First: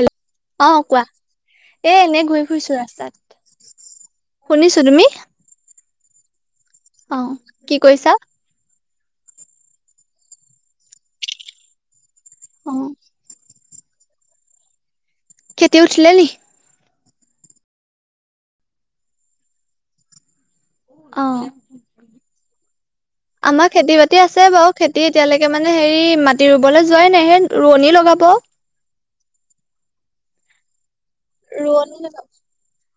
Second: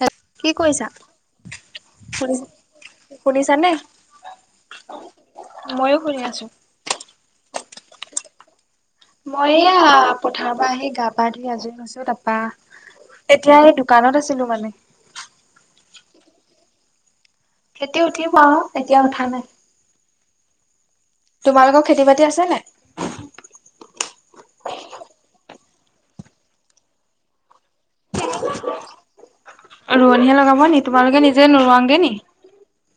হে কি অ', কৰিছা? কোৱা এ এনে শুনিছ ঘুৰি ফুৰিছো শুনিছানে? ৰাস্তাত। শুনিছো তুমি ময়ো ঘূৰি আছোঁ। অ', কি কৈছা? মই এয়া, পথাৰৰ পৰা আহি গা পা ধুই আজৰি হৈছো তাপা অ এতিয়া এই দ কানত আছিলো মানে। খেতি উঠিলে নি? খেতি উঠিব আৰু এতিয়া উঠা নাই। অ তোমালোকৰ খেতি বাতি আছে নাই? আমাৰ খেতি বাতি আছে বাৰু। খেতি এতিয়ালৈকে মানে, হেৰি মাটি ৰুবলৈ যোৱাই নাই সেই ৰোৱনি লগাব। ৰোৱণীয়ে লগাব নি। তোমালোকে নিজ ৰোৱনী লগাব।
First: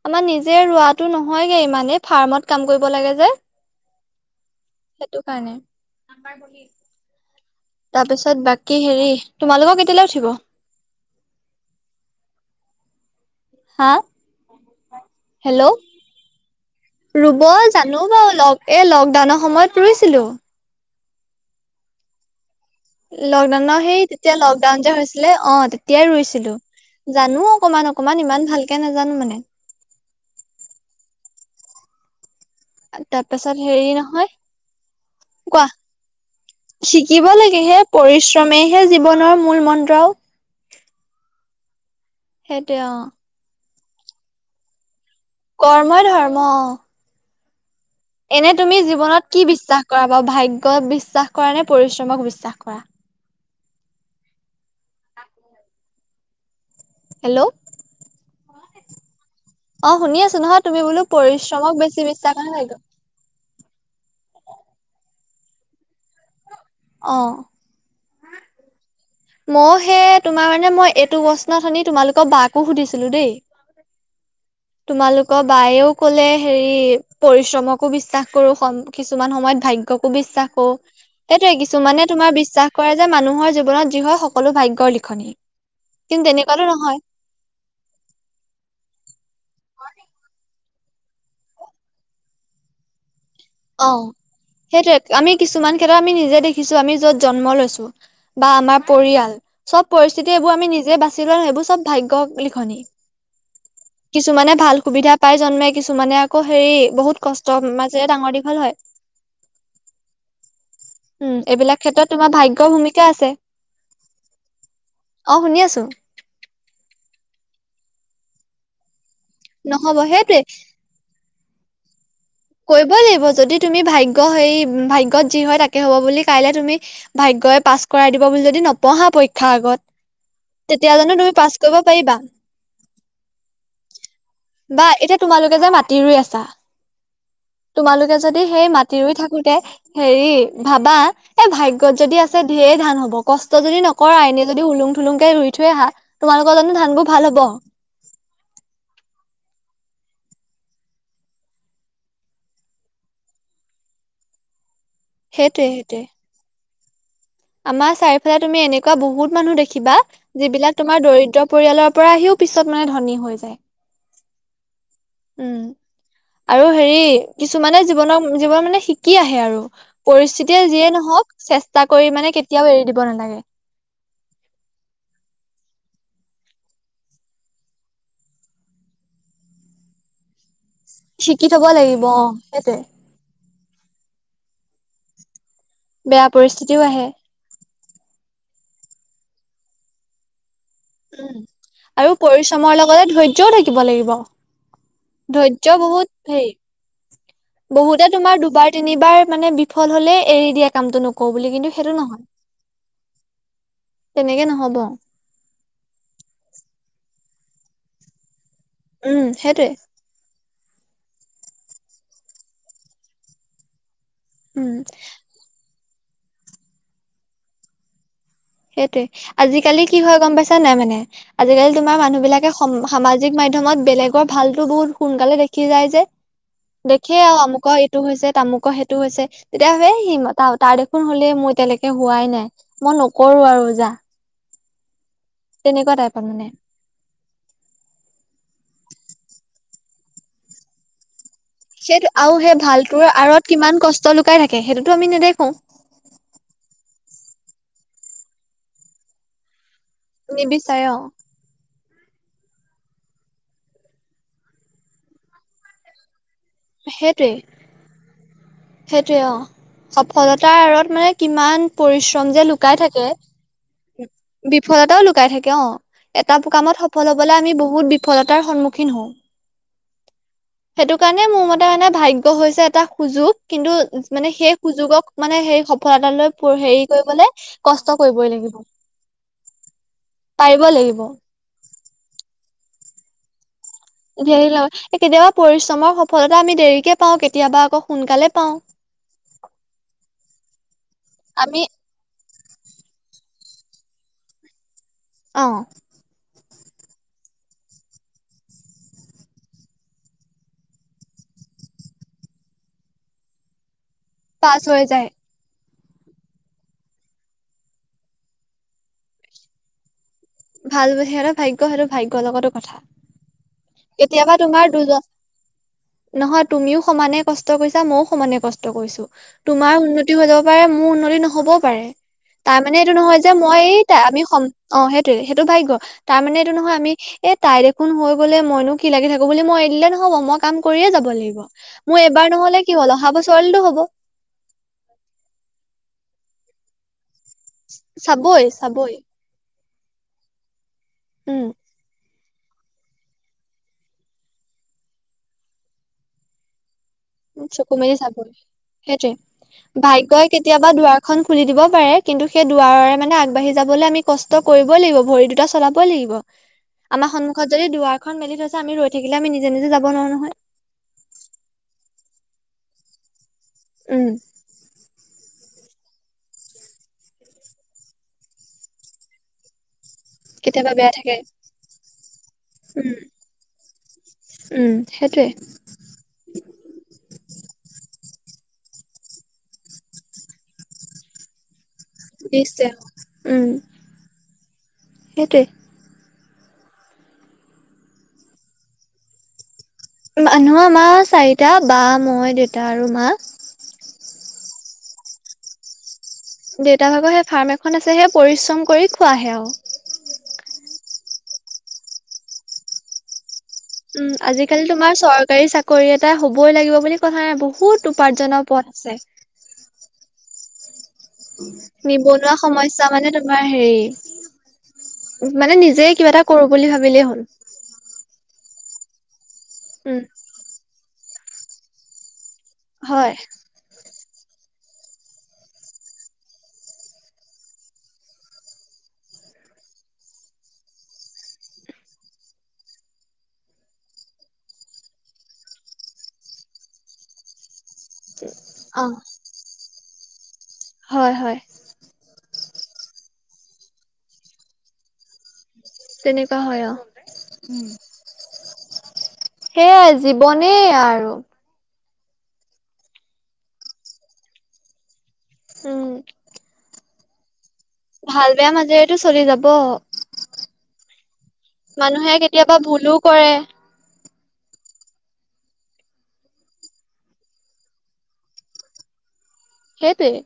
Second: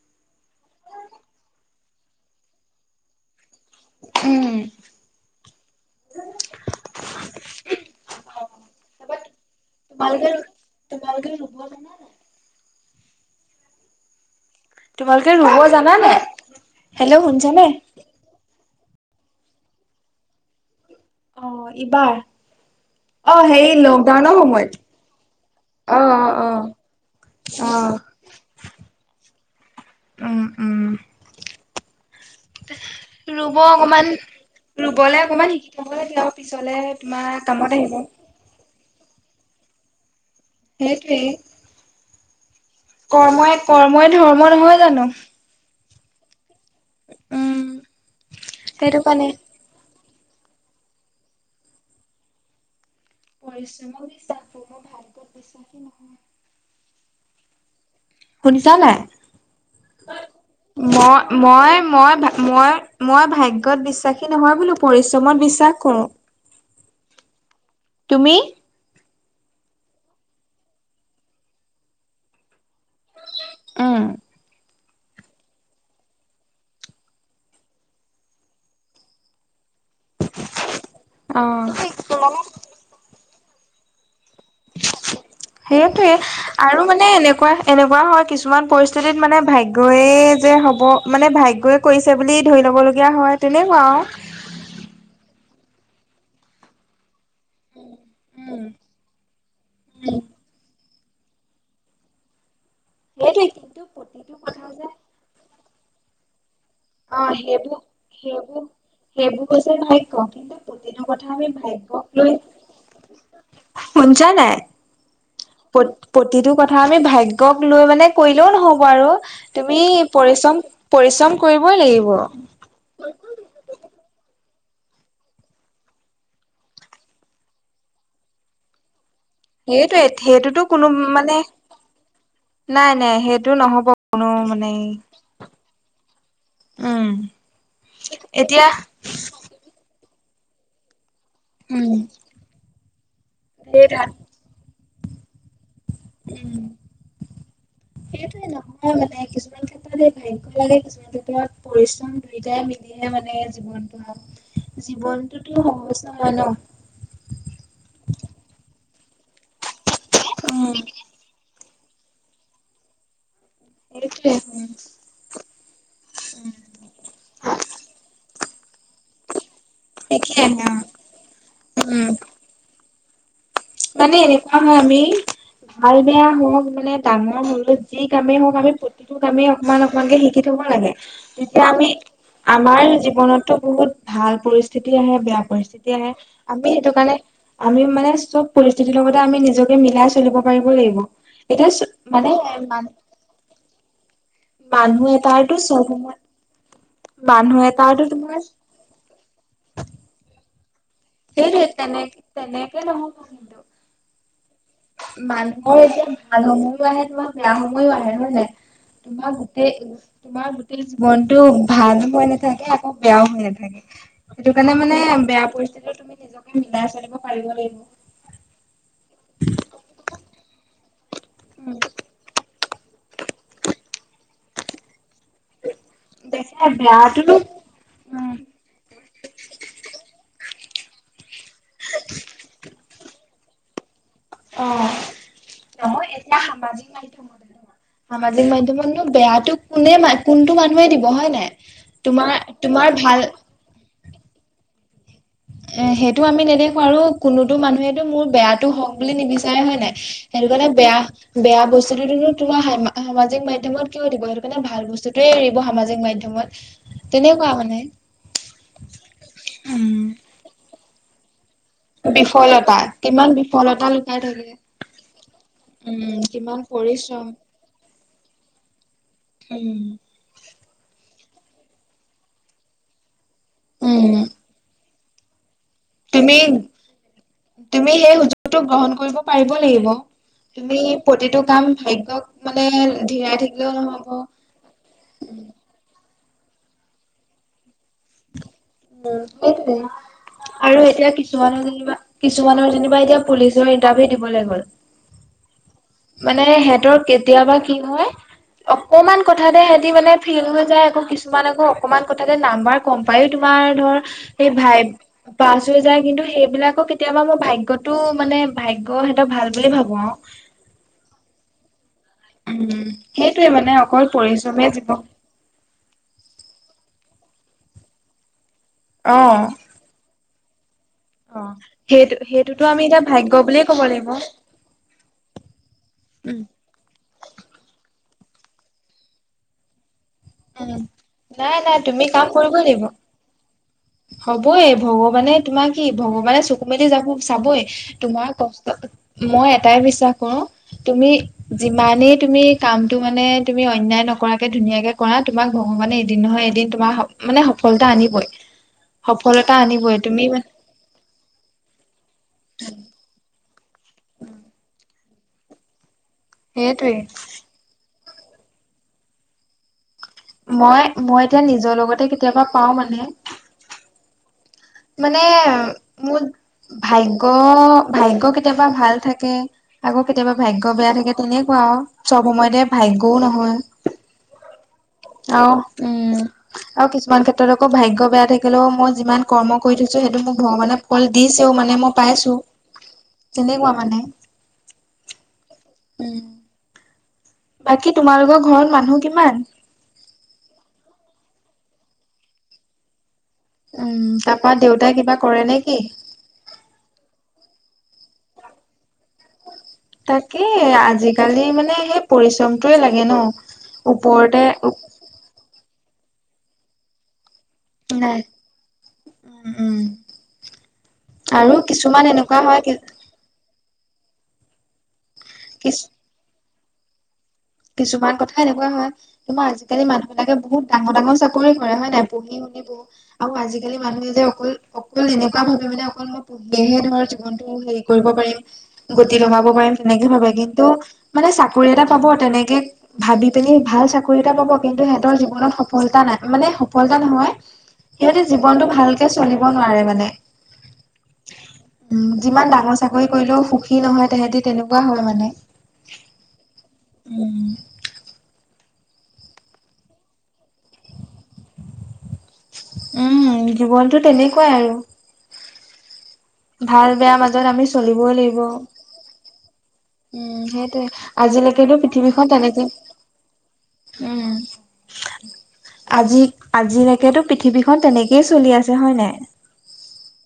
আমাৰ নিজে ৰোৱাাতটো নহয়গে মানে, ফাৰ্মত কাম কৰিব লাগে যে। উম। সেইটোকাৰনে। তাৰপিছত বাকী হেৰি, তোমালোকৰ কেতিয়ালৈ উঠিব? তোমালোকে‌‌ ৰুব জানা নাই? হা। তোমালোকে ৰুব হেল্ল' জানা নাই। হেল্ল' শুনিছানে? ৰুও বাৰু অলপ। এই লকডাউনৰ সময়ত ৰুইছিলো। অ', ইবাৰ। লকডাউনৰ, সেই তেতিয়া সময়ত লকডাউন যে হৈছিলে, অ', তেতিয়াই অ অ ৰুইছিলো। জানো অ অকমান-অকমান ইমান ভালকে নাজানো মানে। উম উম। তাৰপাছত হেৰি নহয়। ৰুবলৈ অকমান কোৱা। শিকি থব লাগে আৰু পিছলে শিকিব তোমাৰ লাগে হে কামত আহিব। পৰিশ্ৰমেহে জীৱনৰ মূল মন্ত্ৰ। নেটি সেইটো অ কৰ্মই কৰ্মই ধৰ্ম নহয় জানো কৰ্ম ই ধৰ্ম উম এনে তুমি সেইটো কাৰণে জীৱনত কি বিশ্বাস কৰা ব ভাগ্য বিশ্বাস কৰা নে পৰিশ্ৰমক বিশ্বাস কৰা পৰিশ্ৰমক বিশ্বাস বোৰ মই ভাল পত বিশ্বাসী নহয় হেল্ল' শুনিছা নাই অ শুনি আছো নহয় তুমি বোলো পৰিশ্ৰমক মই বেছি মই বিশ্বাস মই নাইত মই মই ভাগ্যত বিশ্বাসী নহয় বোলো পৰিশ্ৰমত বিশ্বাস কৰো অঁ তুমি মই সে তোমাৰ মানে মই এইটো প্ৰশ্ন তোমালোকৰ বাকো সুধিছিলো দেই উম তোমালোকৰ বায়েও কলে হেৰি পৰিশ্ৰমকো বিশ্বাস কৰো কিছুমান সময়ত ভাগ্য বিশ্বাস কৰো সেইটোয়ে কিছুমানে তোমাৰ অ বিশ্বাস কৰে যে মানুহৰ জীৱনত যি হয় সকলো ভাগ্যয়ৰ লিখনি সেইটোৱে কিন্তু তেনেকুৱাতো আৰু নহয় মানে এনেকুৱা এনেকুৱা হয় কিছুমান পৰিস্থিতিত মানে ভাগ্যই যে হ'ব মানে ভাগ্যই কৰিছে বুলি ধৰি ল'ব লগীয়া হয় তেনেকুৱা অ সেইটোৱ আমি কিছুমান ক্ষেত্ৰ আমি নিজে দেখিছো আমি য'ত জন্ম লৈছো বা আৰু আমাৰ পৰিয়াল চব পৰিস্থিতি এইবোৰ আমি নিজে আ সেইবোৰ চব ভাগ্য লিখনি সেইটোৱে কিন্তু প্ৰতিটো কিছুমানে কথা ভাল যে সুবিধা পাই জন্মে কিছু মানে আকৌ হেৰি অ বহুত কষ্ট সেইবোৰ মাজেৰে ডাঙৰ দিঘ সেইবোৰ সেইবোৰ হৈছে ভাগ্য কিন্তু প্ৰতিটো কথা উম আমি এইবিলাক ভাগ্ৰ্ক ক্ষেত্ৰত তোমাৰ লৈ ভাগ্যৰ ভূমিকা আছে সোনিছা নাই অ শুনি আছো প্ৰতি প্ৰতিটো কথা আমি ভাগ্যক লৈ মানে কৰিলেও নহব আৰু তুমি নহ'ব সেইটোৱে পৰিশ্ৰম পৰিশ্ৰম কৰিবই লাগিব কৰিবই‌ লাগিব যদি তুমি ভাগ্য সেই ভাগ্যত যি হয় তাকে হ'ব বুলি কাইলে তুমি ভাগ্যয়ই পাছ কৰাই দিব বুলি যদি নপঢ়া পৰীক্ষ ভাগত সেইটোৱে সেইটোতো কোনো তেতিয়া জানো মানে তুমি পাছ কৰিব পাৰিবা নাই নাই সেইটো নহ'ব কোনো মানে বা এতিয়া তোমালোকে যে মাটি ৰুই আছা উম তোমালোকে যদি এতিয়া সেই মাটি ৰুই থাকোতে হেৰি ভাবা এ ভাগ্যত উম যদি আছে ধেৰ ধান হব কষ্ট যদি সেই ধান নকৰা এইনে যদি উলুং থুলুংকে ৰুই থৈ আহা তোমালোকৰ জানো ধানবোৰ ভাল হব সেইটোয়ে নহয় মানে কিছুমান ক্ষেত্ৰত এই ভাগ্য লাগে কিছুমান এতিয়া পৰিশ্ৰম দুয়োটাই মিলিহে মানে জীৱনটো আও জীৱনটোতো সেইটোৱে সেইটোৱে সহজ নহয় ন আমাৰ চাৰিওফালে তুমি এনেকুৱা বহুত মানুহ দেখিবা উম যিবিলাক তোমাৰ দৰিদ্ৰ পৰিয়ালৰ পৰা আহিও পিছত মানে ধনী হৈ যায়। সেইটোৱে উম আৰু হেৰি কিছুমানে জীৱনৰ জীৱন মানে শিকি আহে আৰু একে পৰিস্থিতিয়ে যিয়ে নহওঁক চেষ্টা উম কৰি মানে কেতিয়াও এৰি দিব নালাগে মানে এনেকুৱা হয় আমি ভাল বেয়া হওঁক মানে ডাঙৰ সৰু যি কামেই হওঁক, আমি প্ৰতিটো কামেই অকমান অকমানকে শিকি শিকি থ'ব লাগে শিকি তেতিয়া থব আমি লাগিব অ সেইটোৱে আমাৰ জীৱনত জীৱনটো বহুত ভাল পৰিস্থিতি আহে, বেয়া পৰিস্থিতি আহে, বেয়া আমি পৰিস্থিতিও সেইটো আহে কাৰণে আমি মানে চ'ব পৰিস্থিতিৰ লগতে আমি নিজকে মিলাই চলিব পাৰিব লাগিব। উম এতিয়া চো মানে কিয় থাকিব লাগিব। মানুহে ধৈৰ্য্য বহুত হেৰি মানুহ এটাৰতো বহুতে তোমাৰ দুবাৰ তিনিবাৰ মানে বিফল হ'লে এৰি দিয়ে কামতটো নকৰি। সেই টোৱেই তেনেকে তেনেকে নহ'ব। তেনেকে নহ'ব। মানুহৰ এতিয়া ভাল সময়ো আহে, তোমাৰ বেয়া সময়ো আহে, হয় না। উম মই সেইটোৱে গোটেই তোমাৰ গোটেই জীৱনটো ভাল হৈ নাথাকে, আকৌ বেয়াও হৈ নাথাকে। সেইটো উম কাৰণে মানে বেয়া পৰিস্থিতিও তুমি নিজকে মিলাই চলিব পাৰিব লাগিব। সেইটোৱে আজিকালি কি হয় গ'ম পাইছা নাই মানে আজিকালি উম, তোমাৰ মানুহ বিলাকে সামাজিক মাধ্যমত বেলেগৰ ভালতো বহুত সোনকালে দেখি যায় যে। দেখে আৰু অমুকৰ এইটো হৈছে, তামুকৰ সেইটো হৈছে, তেতিয়া ভাবে তাৰ দেখোন হ'লেই মোৰ এতিয়ালৈকে হোৱাই নাই মই নকৰো আৰু যা। অ' তেনেকুৱা নহয় টাইপত এতিয়া মানে সামাজিক মাধ্যমত। সামাজিক মাধ্যমতনো বেয়াটো কোনে কোনটো মানুহে দিব হয় নাই। সেইটো তোমাৰ আৰু সেই তোমাৰ ভালটোৰ ভাল আঁৰত কিমান কষ্ট লুকাই থাকে, সেইটোতো আমি নেদেখো। সেইটো আমি নেদেখো আৰু কোনোতো মানুহেটো মোৰ বেয়াটো হওঁক বুলি নিবিচাৰে হয় নাই। সেইটো কাৰণে নিবিচাৰে অ বেয়া। বেয়া বস্তুটোনো সামাজিক মাধ্যমত কিয় দিব, সেইটো কাৰণে ভাল বস্তুতোৱে এৰিব সামাজিক মাধ্যমত। সেইটোৱে তেনেকুৱা মানে। সেইটোৱে অ' সফলতাৰ আঁৰত মানে কিমান পৰিশ্ৰম যে লুকাই বিফলতা থাকে, কিমান বিফলতা লুকাই থাকে বিফলতাও লুকাই থাকে অ'। উম এটা কিমান কামত সফল পৰিশ্ৰম হ'বলৈ আমি বহুত বিফলতাৰ সন্মুখীন হওঁ। উম। সেইটো কাৰণে মোৰ মতে মানে ভাগ্য হৈছে এটা সুযোগ, কিন্তু উম মানে সেই সুযোগক মানে হেই সফলতা তুমি লৈ হেৰি কৰিবলে কষ্ট তুমি সেই কৰিবই লাগিব। সুযোগটো গ্ৰহণ কৰিব পাৰিব লাগিব পাৰিব তুমি লাগিব প্ৰতিটো কাম ভাগ্যক মানে ধীৰাই থাকি। ধৰি লোৱা কেতিয়াবা পৰিশ্ৰমৰ সফলতা আমি দেৰিকে পাওঁ, কেতিয়াবা আকৌ সোনকালে পাওঁ। উম, সেইটোৱে আৰু এতিয়া আমি কিছুমানে যেনিবা কিছুমানৰ যেনিবা এতিয়া পুলিচৰ ইণ্টাৰভিউ দিবলৈ গ'ল। অ' মানে সিহঁতৰ কেতিয়াবা কি হয়। অকমান কথাতে সিহঁতি মানে ফেইল হৈ যায়, আকৌ কিছুমান আকৌ অকমান কথাতে নাম্বাৰ গ'ম পাইয়ো তোমাৰ ধৰ এই পাছ হৈ ভাইব যায় পাছ হৈ যায়, কিন্তু সেইবিলাকক কেতিয়াবা মই ভাগ্যটো মানে ভাগ্য সিহঁতৰ ভাল বুলি ভাবোঁ আও। ভাল সিহঁতৰ ভাগ্য সেইটো ভাগ্যৰ লগতো কথা সেইটোৱেই মানে অ কেতিয়াবা তোমাৰ দুজন নহয় তুমিও সমানে কষ্ট কৰিছা ময়ো সমানে কষ্ট। ত কৈছো অ তোমাৰ উন্নতি হৈ যাব পাৰে, মোৰ উন্নতি অ', নহ'বও পাৰে। সেইটো তাৰ সেইটোতো মানে আমি এইটো এতিয়া নহয় যে ভাগ্য বুলিয়ে ক'ব মইয়েই তা লাগিব আমি সম অ' সেইটোয়ে সেইটো ভাগ্য। তাৰ উম মানে এইটো নহয় আমি এ তাই দেখোন হৈ গ'লে মইনো কি লাগি থাকো বুলি মই এৰি দিলে নহ নহ'ব মই কাম উম কৰিয়ে যাব লাগিব। নাই নাই মোৰ তুমি এবাৰ নহ'লে কি হ'ল অহা বছৰলেটো হ'ব। হবয়ে ভগৱানে তোমাৰ কি ভগৱানে চুকু মেলি যাব চাবই তোমাৰ চাবই কষ্ট চাবই মই এটাই বিশ্বাস কৰো, তুমি উম যিমানেই তুমি কামটো মানে তুমি অন্যায় নকৰাকে ধুনীয়াকে কৰা তোমাক ভগৱানে এদিন নহয় এদিন তোমাৰ স মানে চকু সফলতা মেলি আনিবই। চাবই সফলতা আনিবই তুমি মানে বা দুৱাৰখন খুলি দিব পাৰে কিন্তু সেই দুৱাৰৰে মানে আগবাঢ়ি যাবলৈ আমি কষ্ট কৰিবই লাগিব, ভৰি দুটা চলাবই লাগিব। সেইটোৱে আমাৰ সন্মু খ যদি দুৱাৰখন মেলি থৈছে আমি ৰৈ থাকিলে আমি নিজে নিজে যাব নোৱাৰো নহয়। মই মই এতিয়া নিজৰ লগতে কেতিয়াবা পাওঁ মানে। উম। মানে মোত ভাগ্য, ভাগ্য কেতিয়াবা ভাল থাকে। আকৌ কেতিয়াবা ভাগ্য বেয়া থাকে তেনেকুৱা আৰু চব সময়তে উম ভাগ্যও নহয়। উম, সেইটোৱেই। অ' উম, আৰু কিছুমান ক্ষেত্ৰত আকৌ ভাগ্য বেয়া থাকিলেও মই যিমান কৰ্ম কৰি থৈছোঁ সেইটো মোক ভগৱানে ফল দিছেও মানে মই পাইছোঁ, নিশ্চয় তেনেকুৱা মানে। সেইটোৱেই। উম। বাকী তোমালোকৰ ঘৰত মানুহ কিমান? মানুহ আমাৰ চাৰিটা। বা, মই, দেউতা আৰু মা। উম, তাৰপা দেউতাই কিবা কৰে নে কি? দেউতাৰ ভাগৰ সেই ফাৰ্ম এখন আছে হে পৰিশ্ৰম কৰি খোৱাহে আও। তাকে, আজিকালি মানে সেই পৰিশ্ৰমটোৱে লাগে ন'। উম, ওপৰতে আজিকালি তোমাৰ চৰকাৰী চাকৰি এটা হ'বই লাগিব বুলি কথা নাই, বহুত নাই উপাৰ্জনৰ পথ আছে। উম, উম। আৰু কিছুমান নিৱনুৱা এনেকুৱা হয় কি সমস্যা মানে তুমি তোমাৰ হেৰি, মানে কিছ নিজে কিবা এটা কৰোঁ বুলি ভাবিলেই হ'ল। কিছুমান কথা এনেকুৱা হয় তোমাৰ আজিকালি উম মানুহবিলাকে বহুত ডাঙৰ ডাঙৰ চাকৰি কৰে হয় নাই পঢ়ি শুনি। হয় আৰু আজিকালি মানুহে যে অকল অকল এনেকুৱা ভাৱে মানে অকল মোৰ হেহে ধৰ জীৱনটো হেৰি কৰিব পাৰিম। গতি লগাব পাৰিম তেনেকে ভাৱে কিন্তু মানে চাকৰি এটা পাব তেনেকে ভাবি পিনি ভাল চাকৰি এটা পাব কিন্তু সিহঁতৰ জীৱনত সফলতা নাই মানে সফলতা নহয়। সিহঁতে জীৱনটো অ ভালকে চলিব নোৱাৰে মানে। হয় হয়। উম, যিমান ডাঙৰ চাকৰি কৰিলেও সুখী নহয় তেহেতি তেনেকুৱা হয় মানে। তেনেকুৱা হয় অ'। সেয়াই জীৱনে আৰু। উম, জীৱনতটো তেনেকুৱাই আৰু। উম। ভাল বেয়াৰ মাজত আমি চলিবই ভাল লাগিব বেয়া মাজেৰেতো চলি যাব। উম, সেইটোৱে। আজিলৈকেতো মানুহে পৃথিৱীখন কেতিয়াবা তেনেকে ভুলো কৰে উম। আজি, আজিলৈকেতো পৃথিৱীখন তেনেকেই চলি আছে হয় নাই। সেইটোয়ে।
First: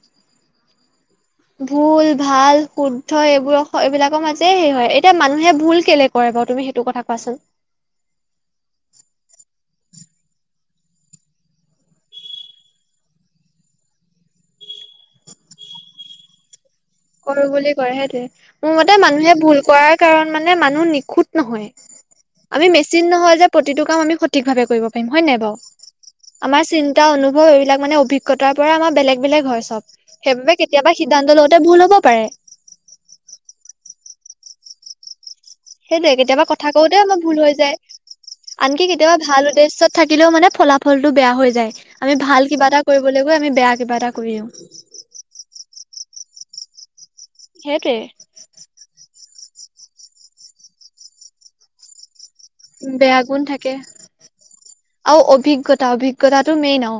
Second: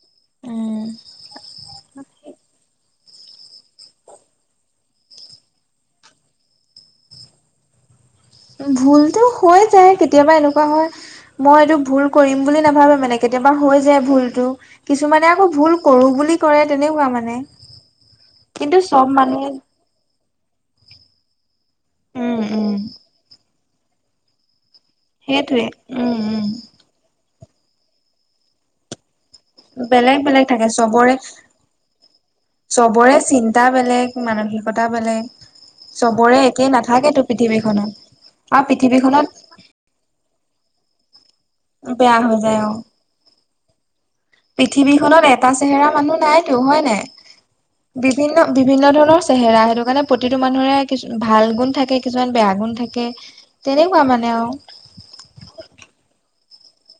ভুল, ভাল, শুদ্ধ এইবোৰ এইবিলাকৰ মাজেৰে হে হয়। এতিয়া মানুহে ভুল কেলে কৰে বা তুমি সেইটো কথা কোৱাচোন। ভুলতো হৈ যায়। কেতিয়াবা এনেকুৱা হয় মই এইটো ভুল কৰিম বুলি নাভাবে মানে, কেতিয়াবা হৈ যায় ভুলটো। কিছুমানে আকৌ ভুল কৰোঁ বুলি কৰে তেনেকুৱা মা কৰোঁ বুলি কৰে সেইটোয়ে। মোৰ মতে মানুহে ভুল কৰাৰ কাৰন মানে মানুহ নিষোধ নহয়। উম আমি উম মেছিন নহয় যে প্ৰতিটো কাম সঠিক ভাৱে কৰিব পাৰিম। হয়নে নাই সেইটোৱে বাৰু উম আমাৰ উম এটা অনুভৱ এইবিলাক মানে অভিজ্ঞতাৰ পৰা আমাৰ বেলেগ বেলেগ হয় সব বেলেগ বেলেগ সেইবাবে থাকে কেতিয়াবা চবৰে সিদ্ধান্ত লওঁতে ভুল হ'ব পাৰে চবৰে চিন্তা বেলেগ। মানসিকতা বেলেগ। সেইটোয়ে চবৰে কেতিয়াবা কথা একেই কওতে নাথাকেতো আমাৰ ভুল হৈ পৃথিৱীখনত আৰু যায়। আনকি কেতিয়াবা পৃথিৱীখনত ভাল উদ্দেশ্যয়ত থাকিলেও মানে ফলাফলতটো বেয়া হৈ যায়। আমি বেয়া হৈ ভাল যায় অ কিবা এটা কৰিবলৈ গৈ আমি বেয়া কিবা এটা কৰিও [inaudible] এটা চেহেৰা মানুহ নাইতো হয় নাই সেইটোৱে বিভিন্ন বিভিন্ন ধৰণৰ চেহেৰা সটো কাৰণে প্ৰতিতটো মানুহৰে কিছু ভাল গুণ থাকে কিছুমান বেয়া গুণ থাকে বেয়া গুণ থাকে তেনেকুৱা মানে আৰু আৰু অভিজ্ঞতা অভিজ্ঞতাটো মেইন অ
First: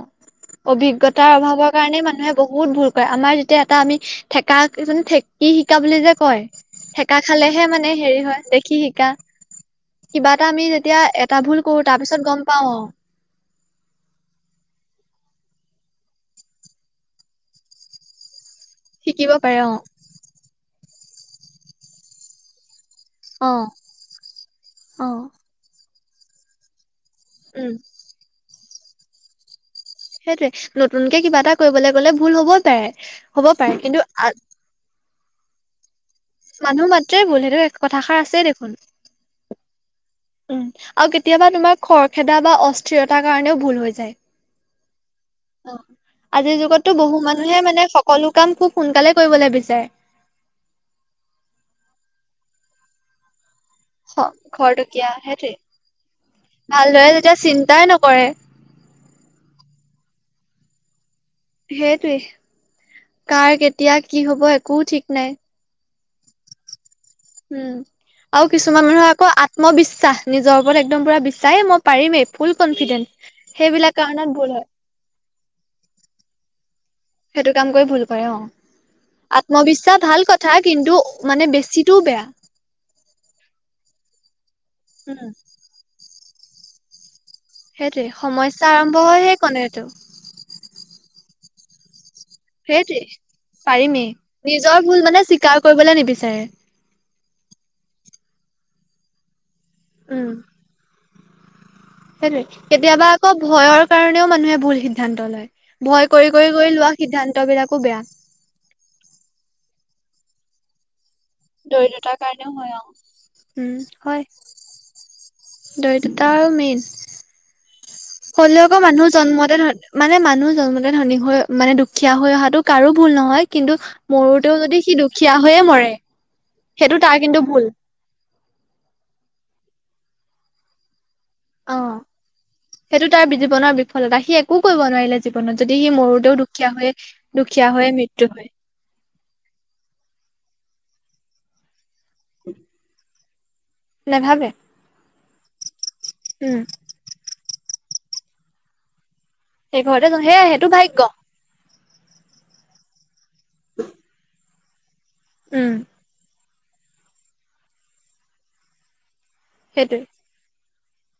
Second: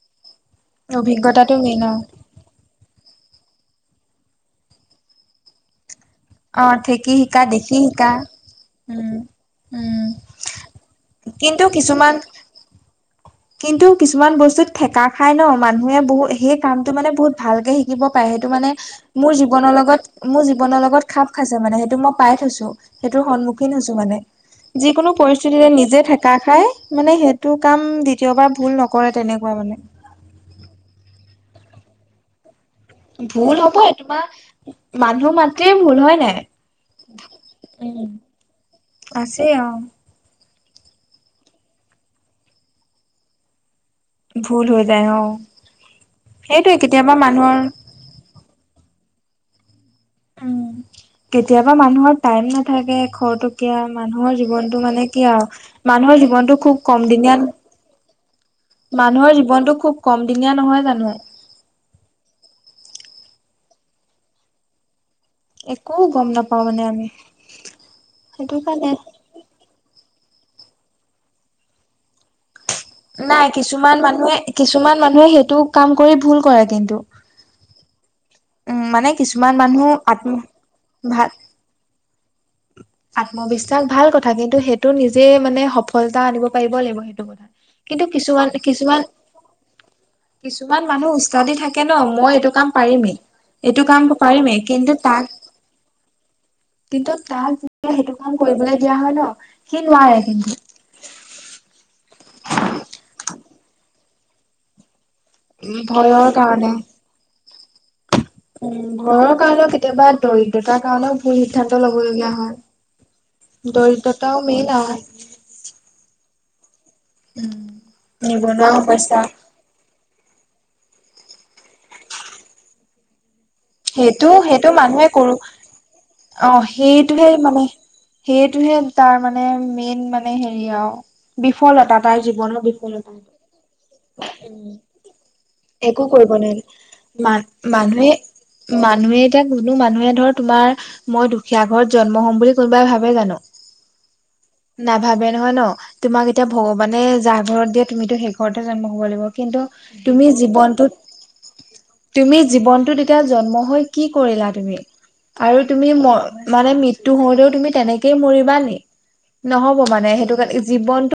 অভিজ্ঞতাৰ অভিজ্ঞতাটো অভাৱৰ মেইন আৰু কাৰণে মানুহে বহুত ভুল আমাৰ যেতিয়া এটা আমি ঠেকা [inaudible] কি শিকা বুলি যে কয় অ ঠেকি সেকা শিকা খালেহে দেখি মানে শিকা হেৰি হয় দেখি শিকা। উম উম কিব কিন্তু কিছুমান কিন্তু কিছুমান বস্তুত থেকা খাই ন মানুহে বহু সেই কামটো মানে বহুত ভালকে শিকিব পাৰে। সেইটো মানে শিকিব মোৰ পাৰে অ জীৱনৰ লগত মোৰ জীৱনৰ লগত খাপ খাইছে। মানে সেইটো মই পাই থৈছো। সেইটোৰ অ সন্মুখীন হৈছো মানে অ যিকোনো পৰিস্থিতিতে নিজে ঠেকা খাই মানে সেই তোৰ উম কাম দ্বিতীয়বাৰ ভুল নকৰে তেনেকুৱা মানে। সেইটোৱে নতুনকে কিবা এটা কৰিবলৈ গলে ভুল হবই পাৰে। ভুল পাৰে হ'ব কিন্তু তোমাৰ আ মানুহ মাতৃয়ে ভুল হয় নাই। মানুহ মাত্ৰেই ভুল সেইটো উম কথাষাৰ আছেই দেখোন। আছে অ উম, আৰু কেতিয়াবা তোমাৰ খৰখেদা বা অস্থিৰতাৰ কাৰণেও ভুল হৈ যায়। ভুল হৈ যায় অ অ' আজিৰ সেইটোৱে যুগতটো কেতিয়াবা বহু মানুহে মানুহৰ মানে সকলো কাম খুব সোনকালে কৰিবলৈ বিচাৰে উম, কেতিয়াবা মানুহৰ টাইম নাথাকে খৰতোক এয়া মানুহৰ জীৱনতটো মানে খৰতকীয়া কি সেইটোৱে আৰু মানুহৰ জীৱনতটো খুব কম ভালদৰে যেতিয়া দিনীয়া চিন্তাই নকৰে মানুহৰ জীৱনতটো খুব কমদিনীয়া নহয় জানো। সেইটোৱে কাৰ কেতিয়া কি হব একো ঠিক নাই। একো গম নাপাওঁ মানে আমি। উম, আৰু সেইটো কিছুমান কাৰণে মানুহে আকৌ আত্ম বিশ্বাস নিজৰ ওপৰত একদম পুৰা বিশ্বাস এই মই পাৰিমেই। [inaudible] নাই সেইবিলাক কিছুমান কাৰণত মানুহে ভুল হয় কিছুমান মানুহে সেইটো কাম কৰি ভুল কৰে কিন্তু। সেইটো কাম কৰি ভুল উম মানে অ কিছুমান মানুহ আত্মবিশ্বাস ভাল আত্ম কথা কিন্তু ভাল মানে বেছিটোও বেয়া। আত্মবিশ্বাস ভাল কথা কিন্তু সেইটো নিজে উম, মানে সফলতা আনিব পাৰিব লাগিব। সেইটো কথাাত সেইটোৱে সমস্যা আৰম্ভ হয় সেই কনে টো। কিছুমান মানুহ উস্তদী থাকে ন। মই এইটো কাম সেইটোৱে। পাৰিমেই। এইটো পাৰিমেই কাম পাৰিমেই নিজৰ কিন্তু ভুল মানে তাক স্বীকাৰ কৰিবলৈ নিবিচাৰে। কিন্তু তাক যে সেইটো কাম কৰিবলৈ দিয়া হয় ন সি নোৱাৰে উম, কিন্তু। সেইটোৱে। কেতিয়াবা আকৌ ভয়ৰ কাৰণেও মানুহে ভুল সিদ্ধান্ত লয়। ভয় ভয়ৰ কাৰণে কৰি-কৰি-কৰি লোৱা সিদ্ধান্ত বিলাকো বেয়া। উম, ঘৰৰ কাৰণেও, কেতিয়াবা দৰিদ্ৰতাৰ কাৰণেও। ভুল সিদ্ধান্ত ল'ব দৰিদ্ৰতাৰ লগীয়া কাৰণেও অ'। হয়। উম, হয় দৰিদ্ৰতাও মেইন হয়। দৰিদ্ৰতা আৰু মেইন। হলেও নিবনুৱা আকৌ মানুহ সমস্যা জন্মতে ধনী মানে মানুহ জন্মতে ধনী হৈ মানে, দুখীয়া হৈ অহাটো কাৰো ভুল নহয়। কিন্তু, সেইটো ম'ৰোতেও সেইটো যদি সি মানুহে কৰো দুখীয়া হৈয়ে ম'ৰে, অ, সেইটো তাৰ সেইটোহে কিন্তু মানে ভুল সেইটোহে তাৰ মানে, মেইন মানে হেৰি আৰু। অ'। বিফলতা তাৰ জীৱনৰ সেইটো তাৰ জীৱনৰ বিফলতা বিফলতা। সি একো কৰিব নোৱাৰিলে জীৱনত যদি সি একো কৰিব মৰোতেও দুখীয়া হৈ নোৱাৰিলে। মান দুখীয়া হৈ মানুহে, মৃত্যু হয় মানুহে, এতিয়া কোনো মানুহে ধৰ তোমাৰ মই দুখীয়া ঘৰত জন্ম হ'ম বুলি কোনোবাই ভাবে জানো? [unintelligible] নাভাবে নহয় ন। তোমাক এতিয়া উম ভগৱানে যাৰ ঘৰত দিয়ে তুমিতো সেই ঘৰতে জন্ম হ'ব লাগিব। কিন্তু সেই ঘৰতে তুমি সেয়াই সেইটো জীৱনটোত ভাগ্য তুমি জীৱনটোত এতিয়া জন্ম হৈ কি কৰিলা তুমি। আৰু উম তুমি ম মানে মৃত্যু হওঁতেও তুমি তেনেকেই মৰিবানে নেকি? ন'হব সেইটোৱে মানে সেইটো কাৰণে জীৱনতটো